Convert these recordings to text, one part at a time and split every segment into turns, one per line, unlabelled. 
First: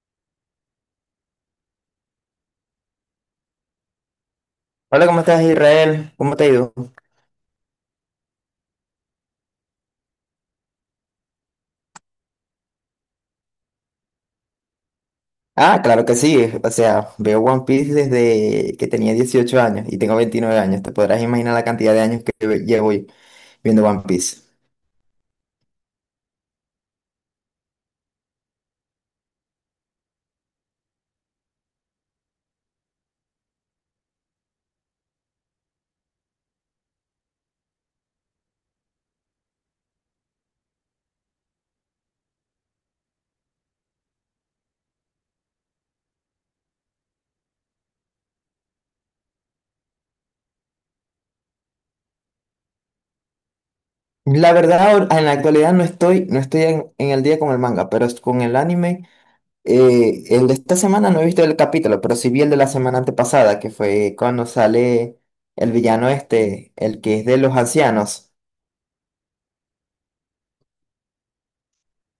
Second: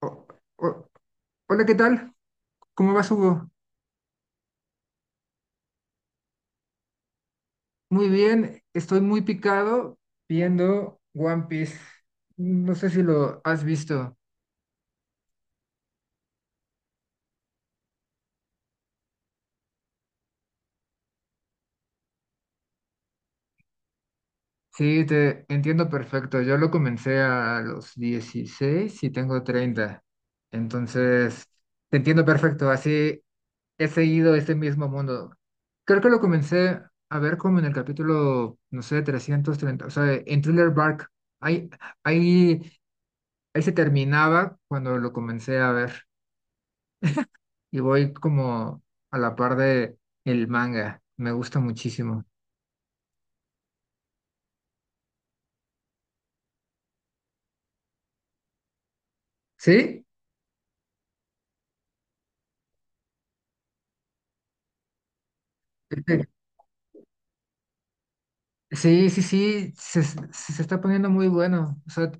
O- o- Hola, ¿qué tal? ¿Cómo vas, Hugo?
Hola, ¿cómo estás, Israel? ¿Cómo te ha ido?
Muy bien, estoy muy picado viendo One Piece. No sé si lo has visto.
Ah, claro que sí. O sea, veo One Piece desde que tenía 18 años y tengo 29 años. Te podrás imaginar la cantidad de años que llevo viendo One Piece.
Sí, te entiendo perfecto. Yo lo comencé a los 16 y tengo 30. Entonces, te entiendo perfecto. Así he seguido este mismo mundo. Creo que lo comencé a ver como en el capítulo, no sé, 330, o sea, en Thriller Bark. Hay, hay Él se terminaba cuando lo comencé a ver y voy como a la par de el manga. Me gusta muchísimo.
La verdad, en la actualidad no estoy en el día con el manga, pero con el anime,
¿Sí?
el de esta semana no he visto el capítulo, pero sí vi el de la semana antepasada, que fue cuando sale el villano
Este,
este, el que es de los ancianos.
sí, sí, sí, se está poniendo muy bueno. O sea,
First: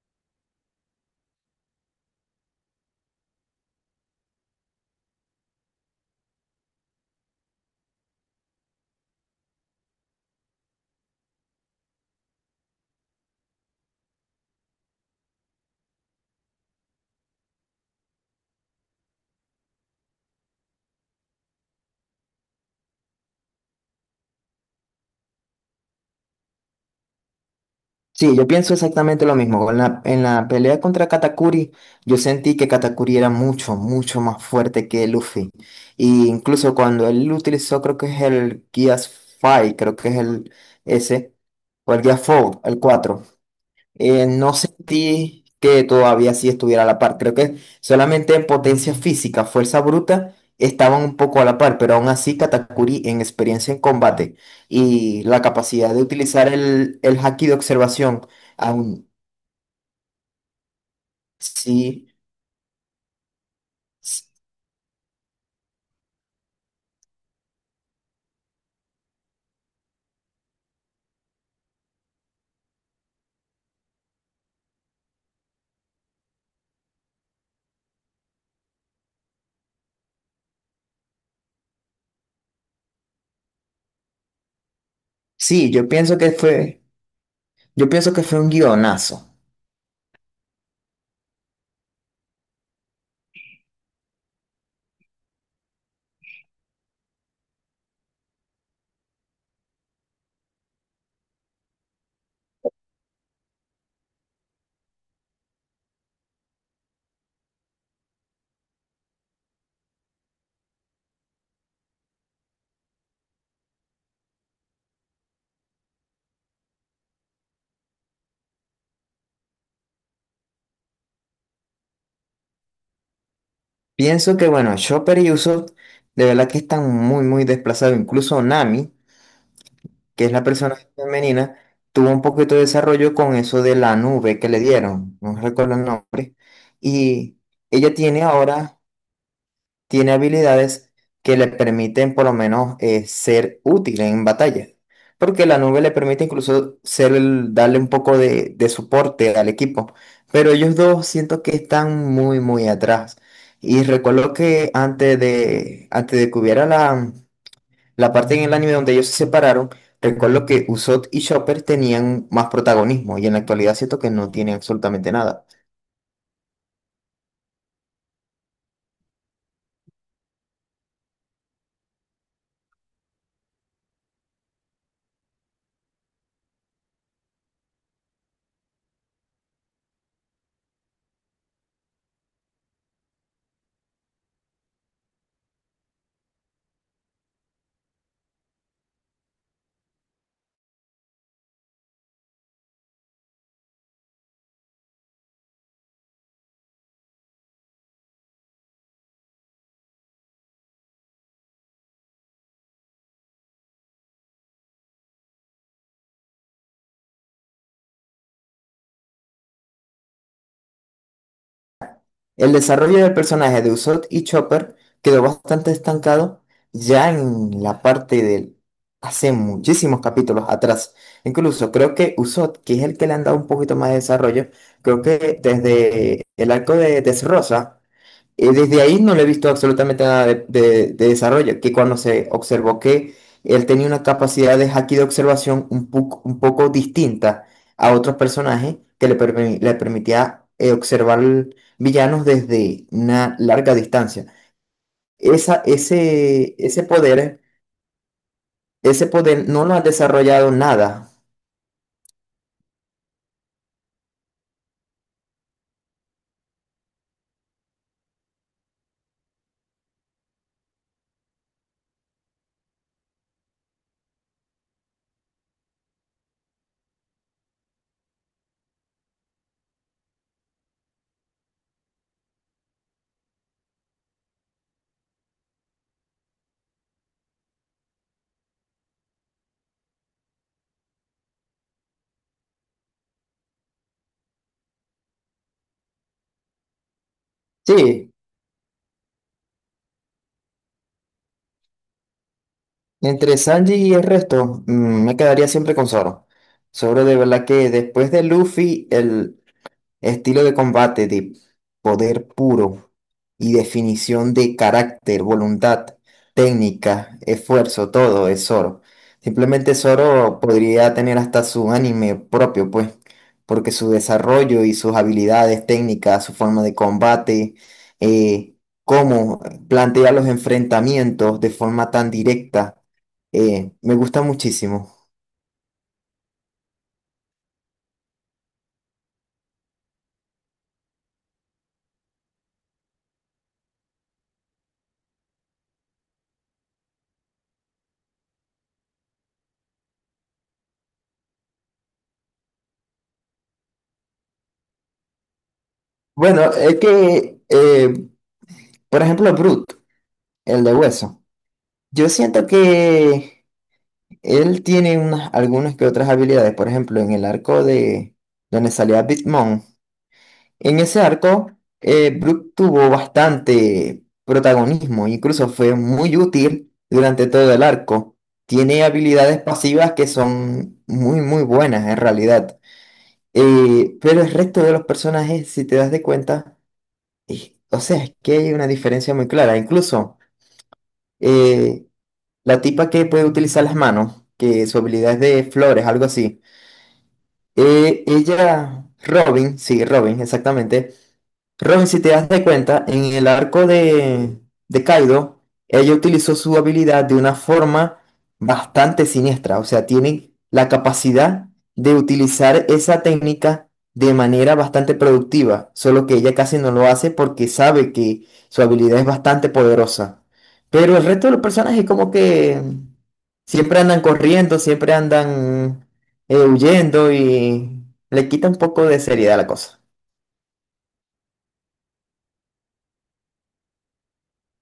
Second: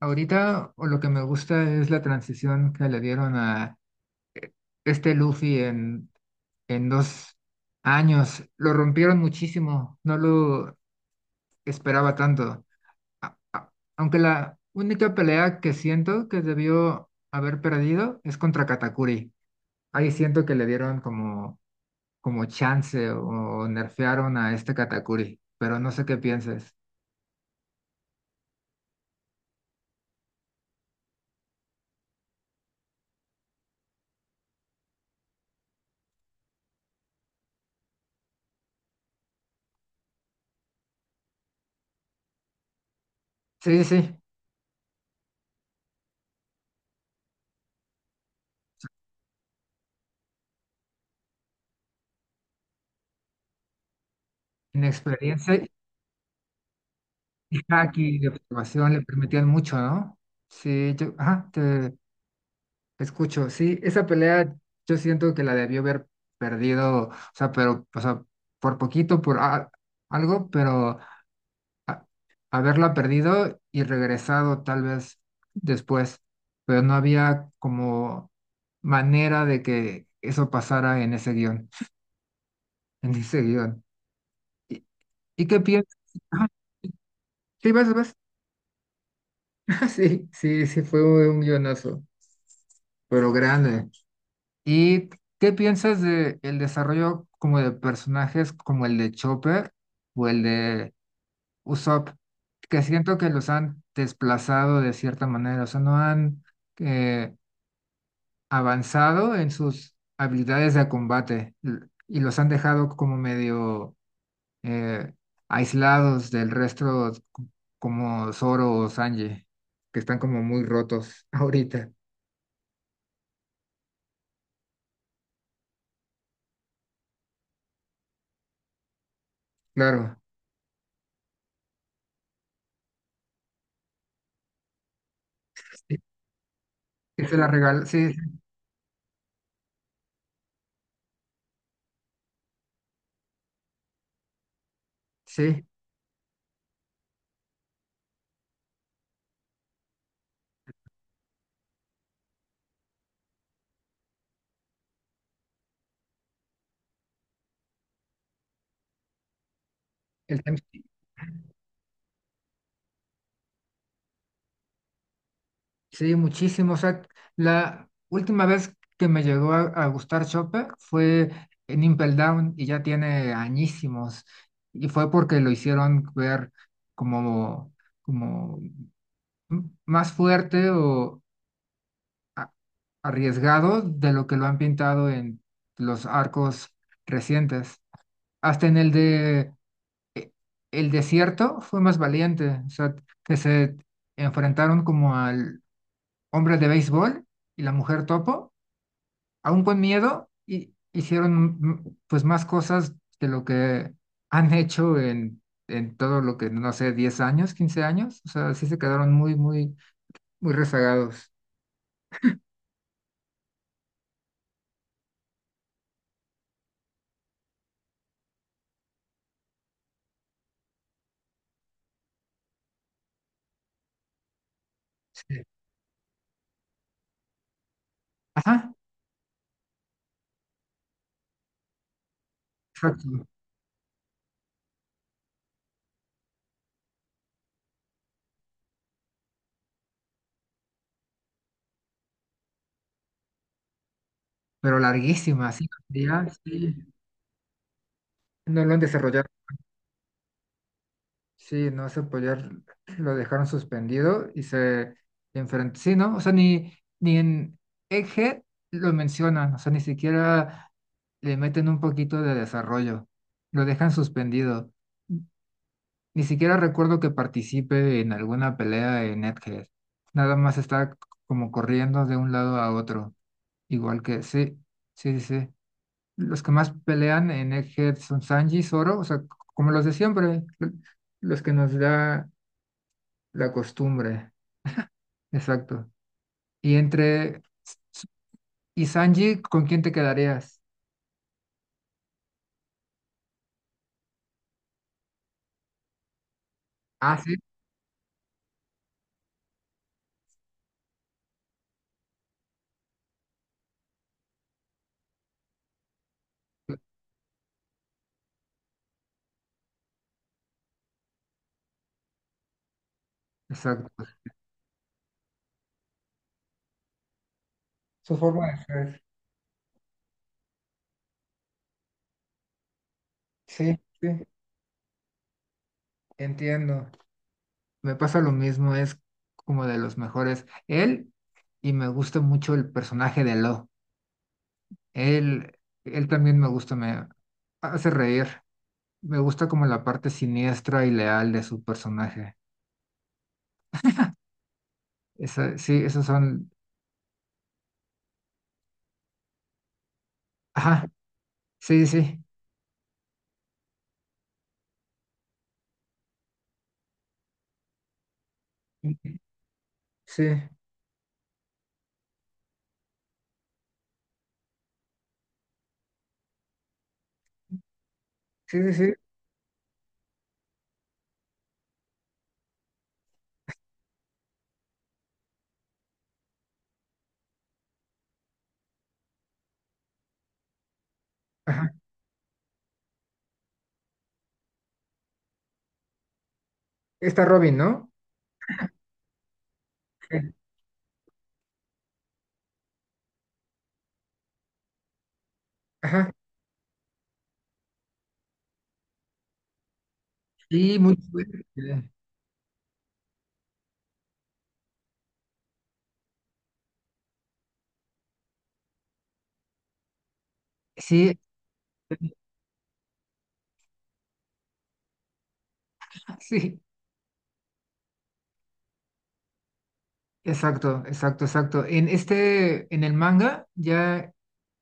ahorita o lo que me gusta es la transición que le dieron a este Luffy en, 2 años. Lo rompieron muchísimo, no lo esperaba tanto. Aunque la única pelea que siento que debió haber perdido es contra Katakuri. Ahí siento que le dieron como chance o nerfearon a este Katakuri, pero no sé qué pienses.
Sí, yo pienso exactamente lo mismo. En la pelea contra Katakuri, yo sentí que Katakuri era mucho, mucho más fuerte que Luffy. Y incluso cuando él utilizó, creo que es el Gear 5, creo que es el ese, o el Gear 4, el 4.
Sí, sí, sí,
No sentí que todavía sí estuviera a la par. Creo que solamente en potencia física, fuerza bruta, estaban un poco a la par, pero aún así Katakuri en experiencia en combate y la
inexperiencia
capacidad de utilizar el haki de
y haki
observación,
de observación le
aún
permitían mucho, ¿no? Sí, yo, ajá, te
sí,
escucho. Sí, esa pelea yo siento que la debió haber perdido, o sea, pero, o sea, por poquito, por algo, pero a- haberla perdido y regresado tal vez después, pero no había como manera de que eso pasara en ese guión, en ese guión. ¿Y, y qué
sí,
piensas? Ajá, sí,
yo
vas,
pienso
vas.
que fue un guionazo.
Sí, sí, sí, fue un guionazo, pero grande. ¿Y qué piensas de el desarrollo como de personajes como el de Chopper o el de Usopp? Que siento que los han desplazado de cierta manera, o sea, no han eh, avanzado en sus habilidades de combate y los han dejado como medio eh, aislados del resto, como Zoro o Sanji, que están como muy rotos ahorita.
Pienso que, bueno, Chopper y Usopp de verdad que están muy, muy desplazados, incluso Nami,
Claro,
que es la persona femenina, tuvo un poquito de desarrollo con eso de la nube que le dieron, no recuerdo el
sí,
nombre,
que se
y
la regal-
ella
sí, sí,
tiene ahora, tiene habilidades que le permiten por lo menos ser útil en batalla, porque la
sí,
nube le permite incluso ser darle un poco de soporte al equipo, pero ellos dos siento que están muy, muy atrás. Y recuerdo que antes de que hubiera la parte en el anime donde ellos se separaron,
el
recuerdo
tem-
que Usopp y Chopper tenían más protagonismo y en la actualidad siento que no tienen absolutamente nada.
sí, muchísimo. O sea, la última vez que me llegó a, gustar Chopper fue en Impel Down y ya tiene añísimos. Y fue porque lo hicieron ver como como más fuerte o a- arriesgado de lo que lo han pintado en los arcos recientes. Hasta en el de eh, El Desierto fue más valiente, o sea, que se enfrentaron como al hombre de béisbol y la mujer topo, aún con miedo, y hicieron pues más cosas de lo que han hecho en, todo lo que, no sé, 10 años, 15 años, o sea, sí se quedaron muy, muy, muy rezagados.
El desarrollo del personaje de Usopp y Chopper quedó bastante estancado ya en la parte del hace muchísimos capítulos atrás. Incluso creo que Usopp, que es el que le han dado un poquito más de desarrollo, creo que
Sí.
desde el arco de Dressrosa.
Ajá,
Desde ahí no le he visto absolutamente nada de desarrollo, que cuando se observó que
exacto,
él tenía una capacidad de haki de observación un poco distinta a otros personajes que le permitía observar villanos desde una larga distancia.
pero larguísima,
Esa,
sí, ya,
ese,
sí,
ese poder,
no lo han
ese
desarrollado,
poder no lo ha desarrollado nada.
sí, no se apoyar, lo dejaron suspendido y se enfrentó, sí, ¿no? O sea, ni en Eje lo mencionan, o sea, ni siquiera le meten un poquito de desarrollo, lo dejan suspendido. Ni siquiera recuerdo que participe en alguna pelea en Egghead, nada más está como corriendo de un lado a otro, igual que, sí, sí, sí, sí. Los que más pelean en Egghead son Sanji, Zoro, o sea, como los de siempre, los que nos da la costumbre, exacto. Y entre
Sí,
y Sanji, ¿con quién te quedarías?
entre Sanji y el resto, mm, me quedaría siempre con Zoro. Zoro de
Ah, sí,
verdad que después de Luffy, el estilo de combate de poder puro y definición de carácter, voluntad, técnica, esfuerzo, todo es Zoro. Simplemente Zoro podría tener hasta su anime propio, pues, porque su
exacto.
desarrollo y sus habilidades técnicas, su forma de combate,
Su forma de
eh,
ser.
cómo plantea los enfrentamientos de forma tan directa,
Sí,
me gusta
sí,
muchísimo.
entiendo. Me pasa lo mismo, es como de los mejores. Él, y me gusta mucho el personaje de Lo. Él, él también me gusta, me hace reír. Me gusta como la parte siniestra y leal de su personaje. Esa, sí, esos son.
Bueno, es que, por ejemplo, Brute, el de
Ajá,
hueso.
sí,
Yo
sí.
siento que él tiene unas, algunas que otras habilidades. Por ejemplo, en el arco de donde salía
Sí,
Bitmon.
sí,
En ese arco, Brook tuvo bastante protagonismo. Incluso fue muy útil durante todo el arco.
sí,
Tiene
sí.
habilidades pasivas que son muy, muy buenas en realidad. Pero el resto de los personajes, si te das de cuenta, o sea, es que hay una diferencia muy clara. Incluso,
Ajá.
eh, la tipa que puede utilizar las manos, que su habilidad es de flores, algo así.
Está Robin, ¿no?
Ella, Robin, sí, Robin,
Sí.
exactamente. Robin, si te das de cuenta, en el de Kaido, ella
Ajá.
utilizó su habilidad de una forma bastante siniestra. O sea, tiene la
Sí, muy fuerte.
capacidad de utilizar esa técnica de manera bastante productiva, solo que ella casi no lo hace porque sabe que su habilidad es bastante poderosa. Pero el
Sí,
resto de los personajes como que siempre andan corriendo, siempre andan
sí.
huyendo y le quita un poco de seriedad a la cosa.
Exacto, exacto, exacto. En el manga, ya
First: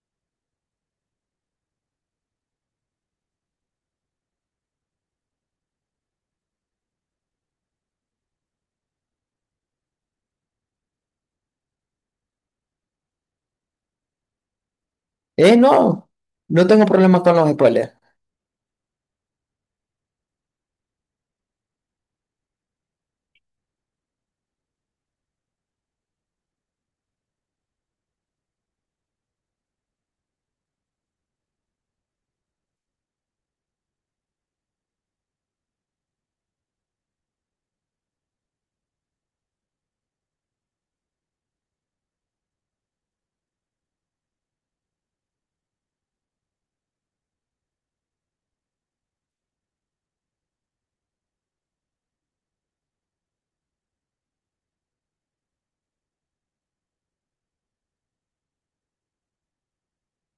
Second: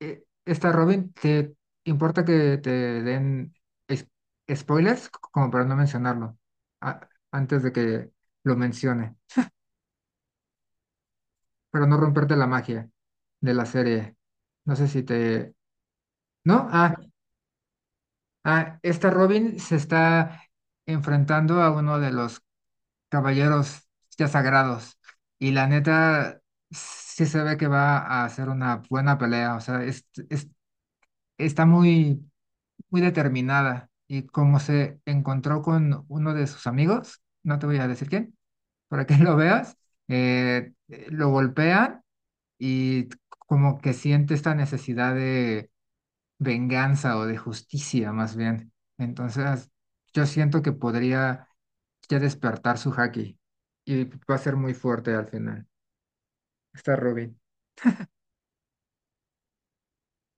está Robin, ¿te importa que te den es- spoilers? Como para no mencionarlo, antes de que lo mencione. Pero no romperte la magia de la serie. No sé si te.
No,
¿No?
no tengo
Ah,
problema con los spoilers.
ah, esta Robin se está enfrentando a uno de los caballeros ya sagrados y la neta sí se ve que va a hacer una buena pelea, o sea, está muy, muy determinada y como se encontró con uno de sus amigos, no te voy a decir quién, para que lo veas, lo golpean y como que siente esta necesidad de venganza o de justicia más bien. Entonces, yo siento que podría ya despertar su haki y va a ser muy fuerte al final. Está Robin.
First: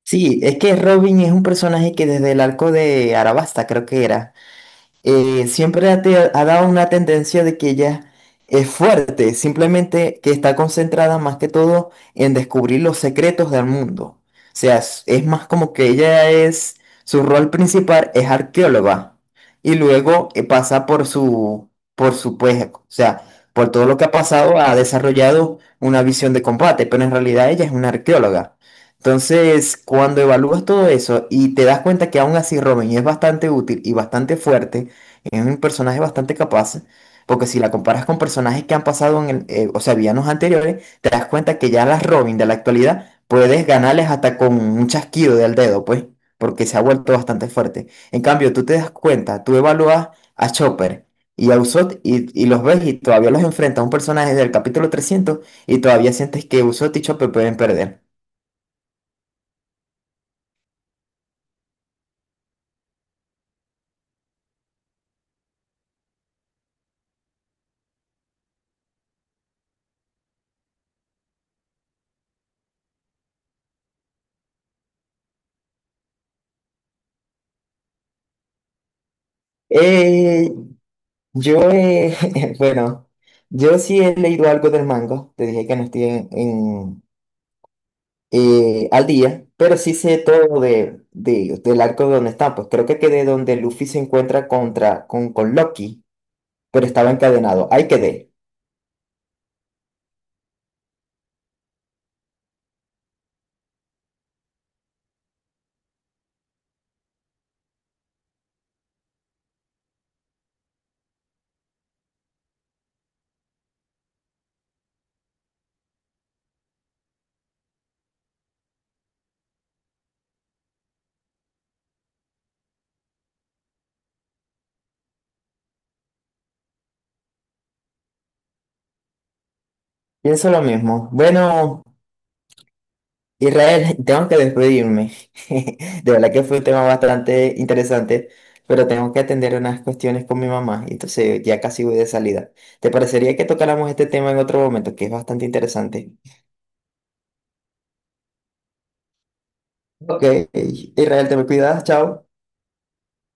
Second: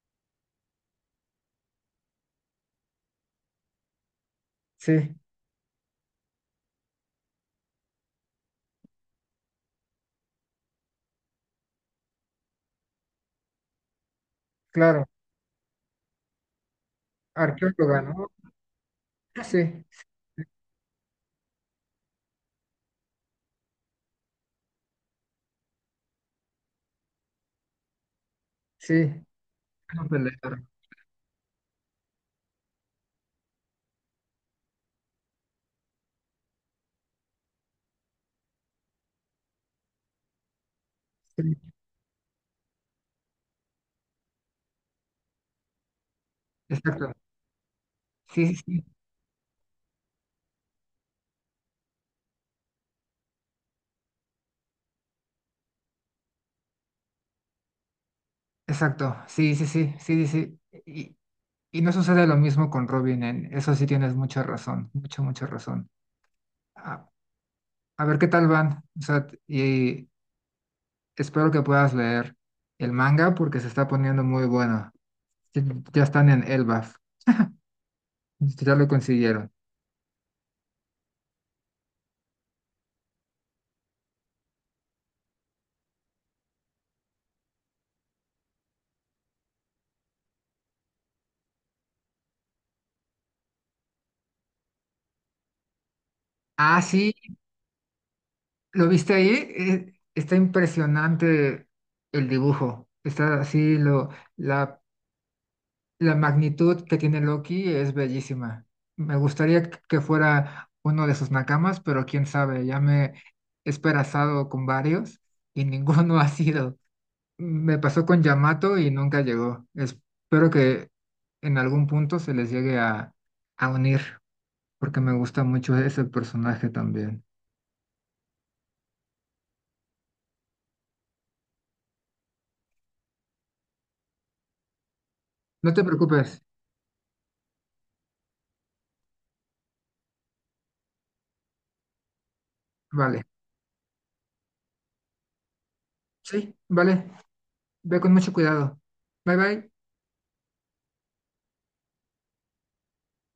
Sí, es que Robin es un personaje que desde el arco de Arabasta, creo que era.
Sí,
Siempre ha dado una tendencia de que ella es fuerte, simplemente que está concentrada más que todo en descubrir los secretos del mundo. O sea,
claro,
es más como que ella es, su rol
arqueóloga,
principal es
¿no?
arqueóloga y
Sí,
luego pasa por por su, pues, o sea, por todo lo que ha pasado, ha desarrollado una visión de combate, pero en realidad ella es una arqueóloga.
sí,
Entonces,
no
cuando
pelear.
evalúas todo eso y te das cuenta que aún así Robin es bastante útil y bastante fuerte, es un personaje bastante capaz, porque si la comparas con personajes que han pasado en o sea, villanos anteriores, te das
Sí,
cuenta que ya las Robin de la actualidad puedes ganarles hasta con un chasquido del dedo, pues, porque se ha vuelto
exacto.
bastante fuerte. En
Sí,
cambio,
sí,
tú te
sí,
das cuenta, tú evalúas a Chopper y a Usopp y los ves y todavía los enfrentas a un personaje del capítulo 300 y todavía sientes que Usopp y Chopper pueden perder.
exacto. Sí, sí, sí, sí, sí, sí. Y no sucede lo mismo con Robin, en eso sí tienes mucha razón, mucha, mucha razón. Ah, a ver qué tal van. O sea, y espero que puedas leer el manga porque se está poniendo muy bueno. Ya ya están en Elbaf. Ya lo consiguieron.
Eh, bueno. Yo sí he leído algo del manga, te dije que no estoy al día, pero sí sé todo de del arco de donde están. Pues creo que quedé donde Luffy se encuentra con Loki,
Ah,
pero estaba
sí,
encadenado. Ahí quedé.
¿lo viste ahí? Está impresionante el dibujo. Está así, la, la magnitud que tiene Loki es bellísima. Me gustaría que fuera uno de sus nakamas, pero quién sabe, ya me he esperanzado con varios y ninguno ha sido. Me pasó con Yamato y nunca llegó. Espero que en algún punto se les llegue a, unir, porque me gusta mucho ese personaje también.
Pienso lo mismo. Bueno, Israel, tengo que despedirme.
No te
De verdad
preocupes,
que fue un tema bastante interesante, pero tengo que atender unas cuestiones con mi mamá, entonces ya casi voy de salida. ¿Te
vale.
parecería que tocáramos este tema en otro momento, que es bastante interesante?
Sí, vale. Ve con mucho cuidado. Bye bye.
Ok, Israel, te me cuidas, chao.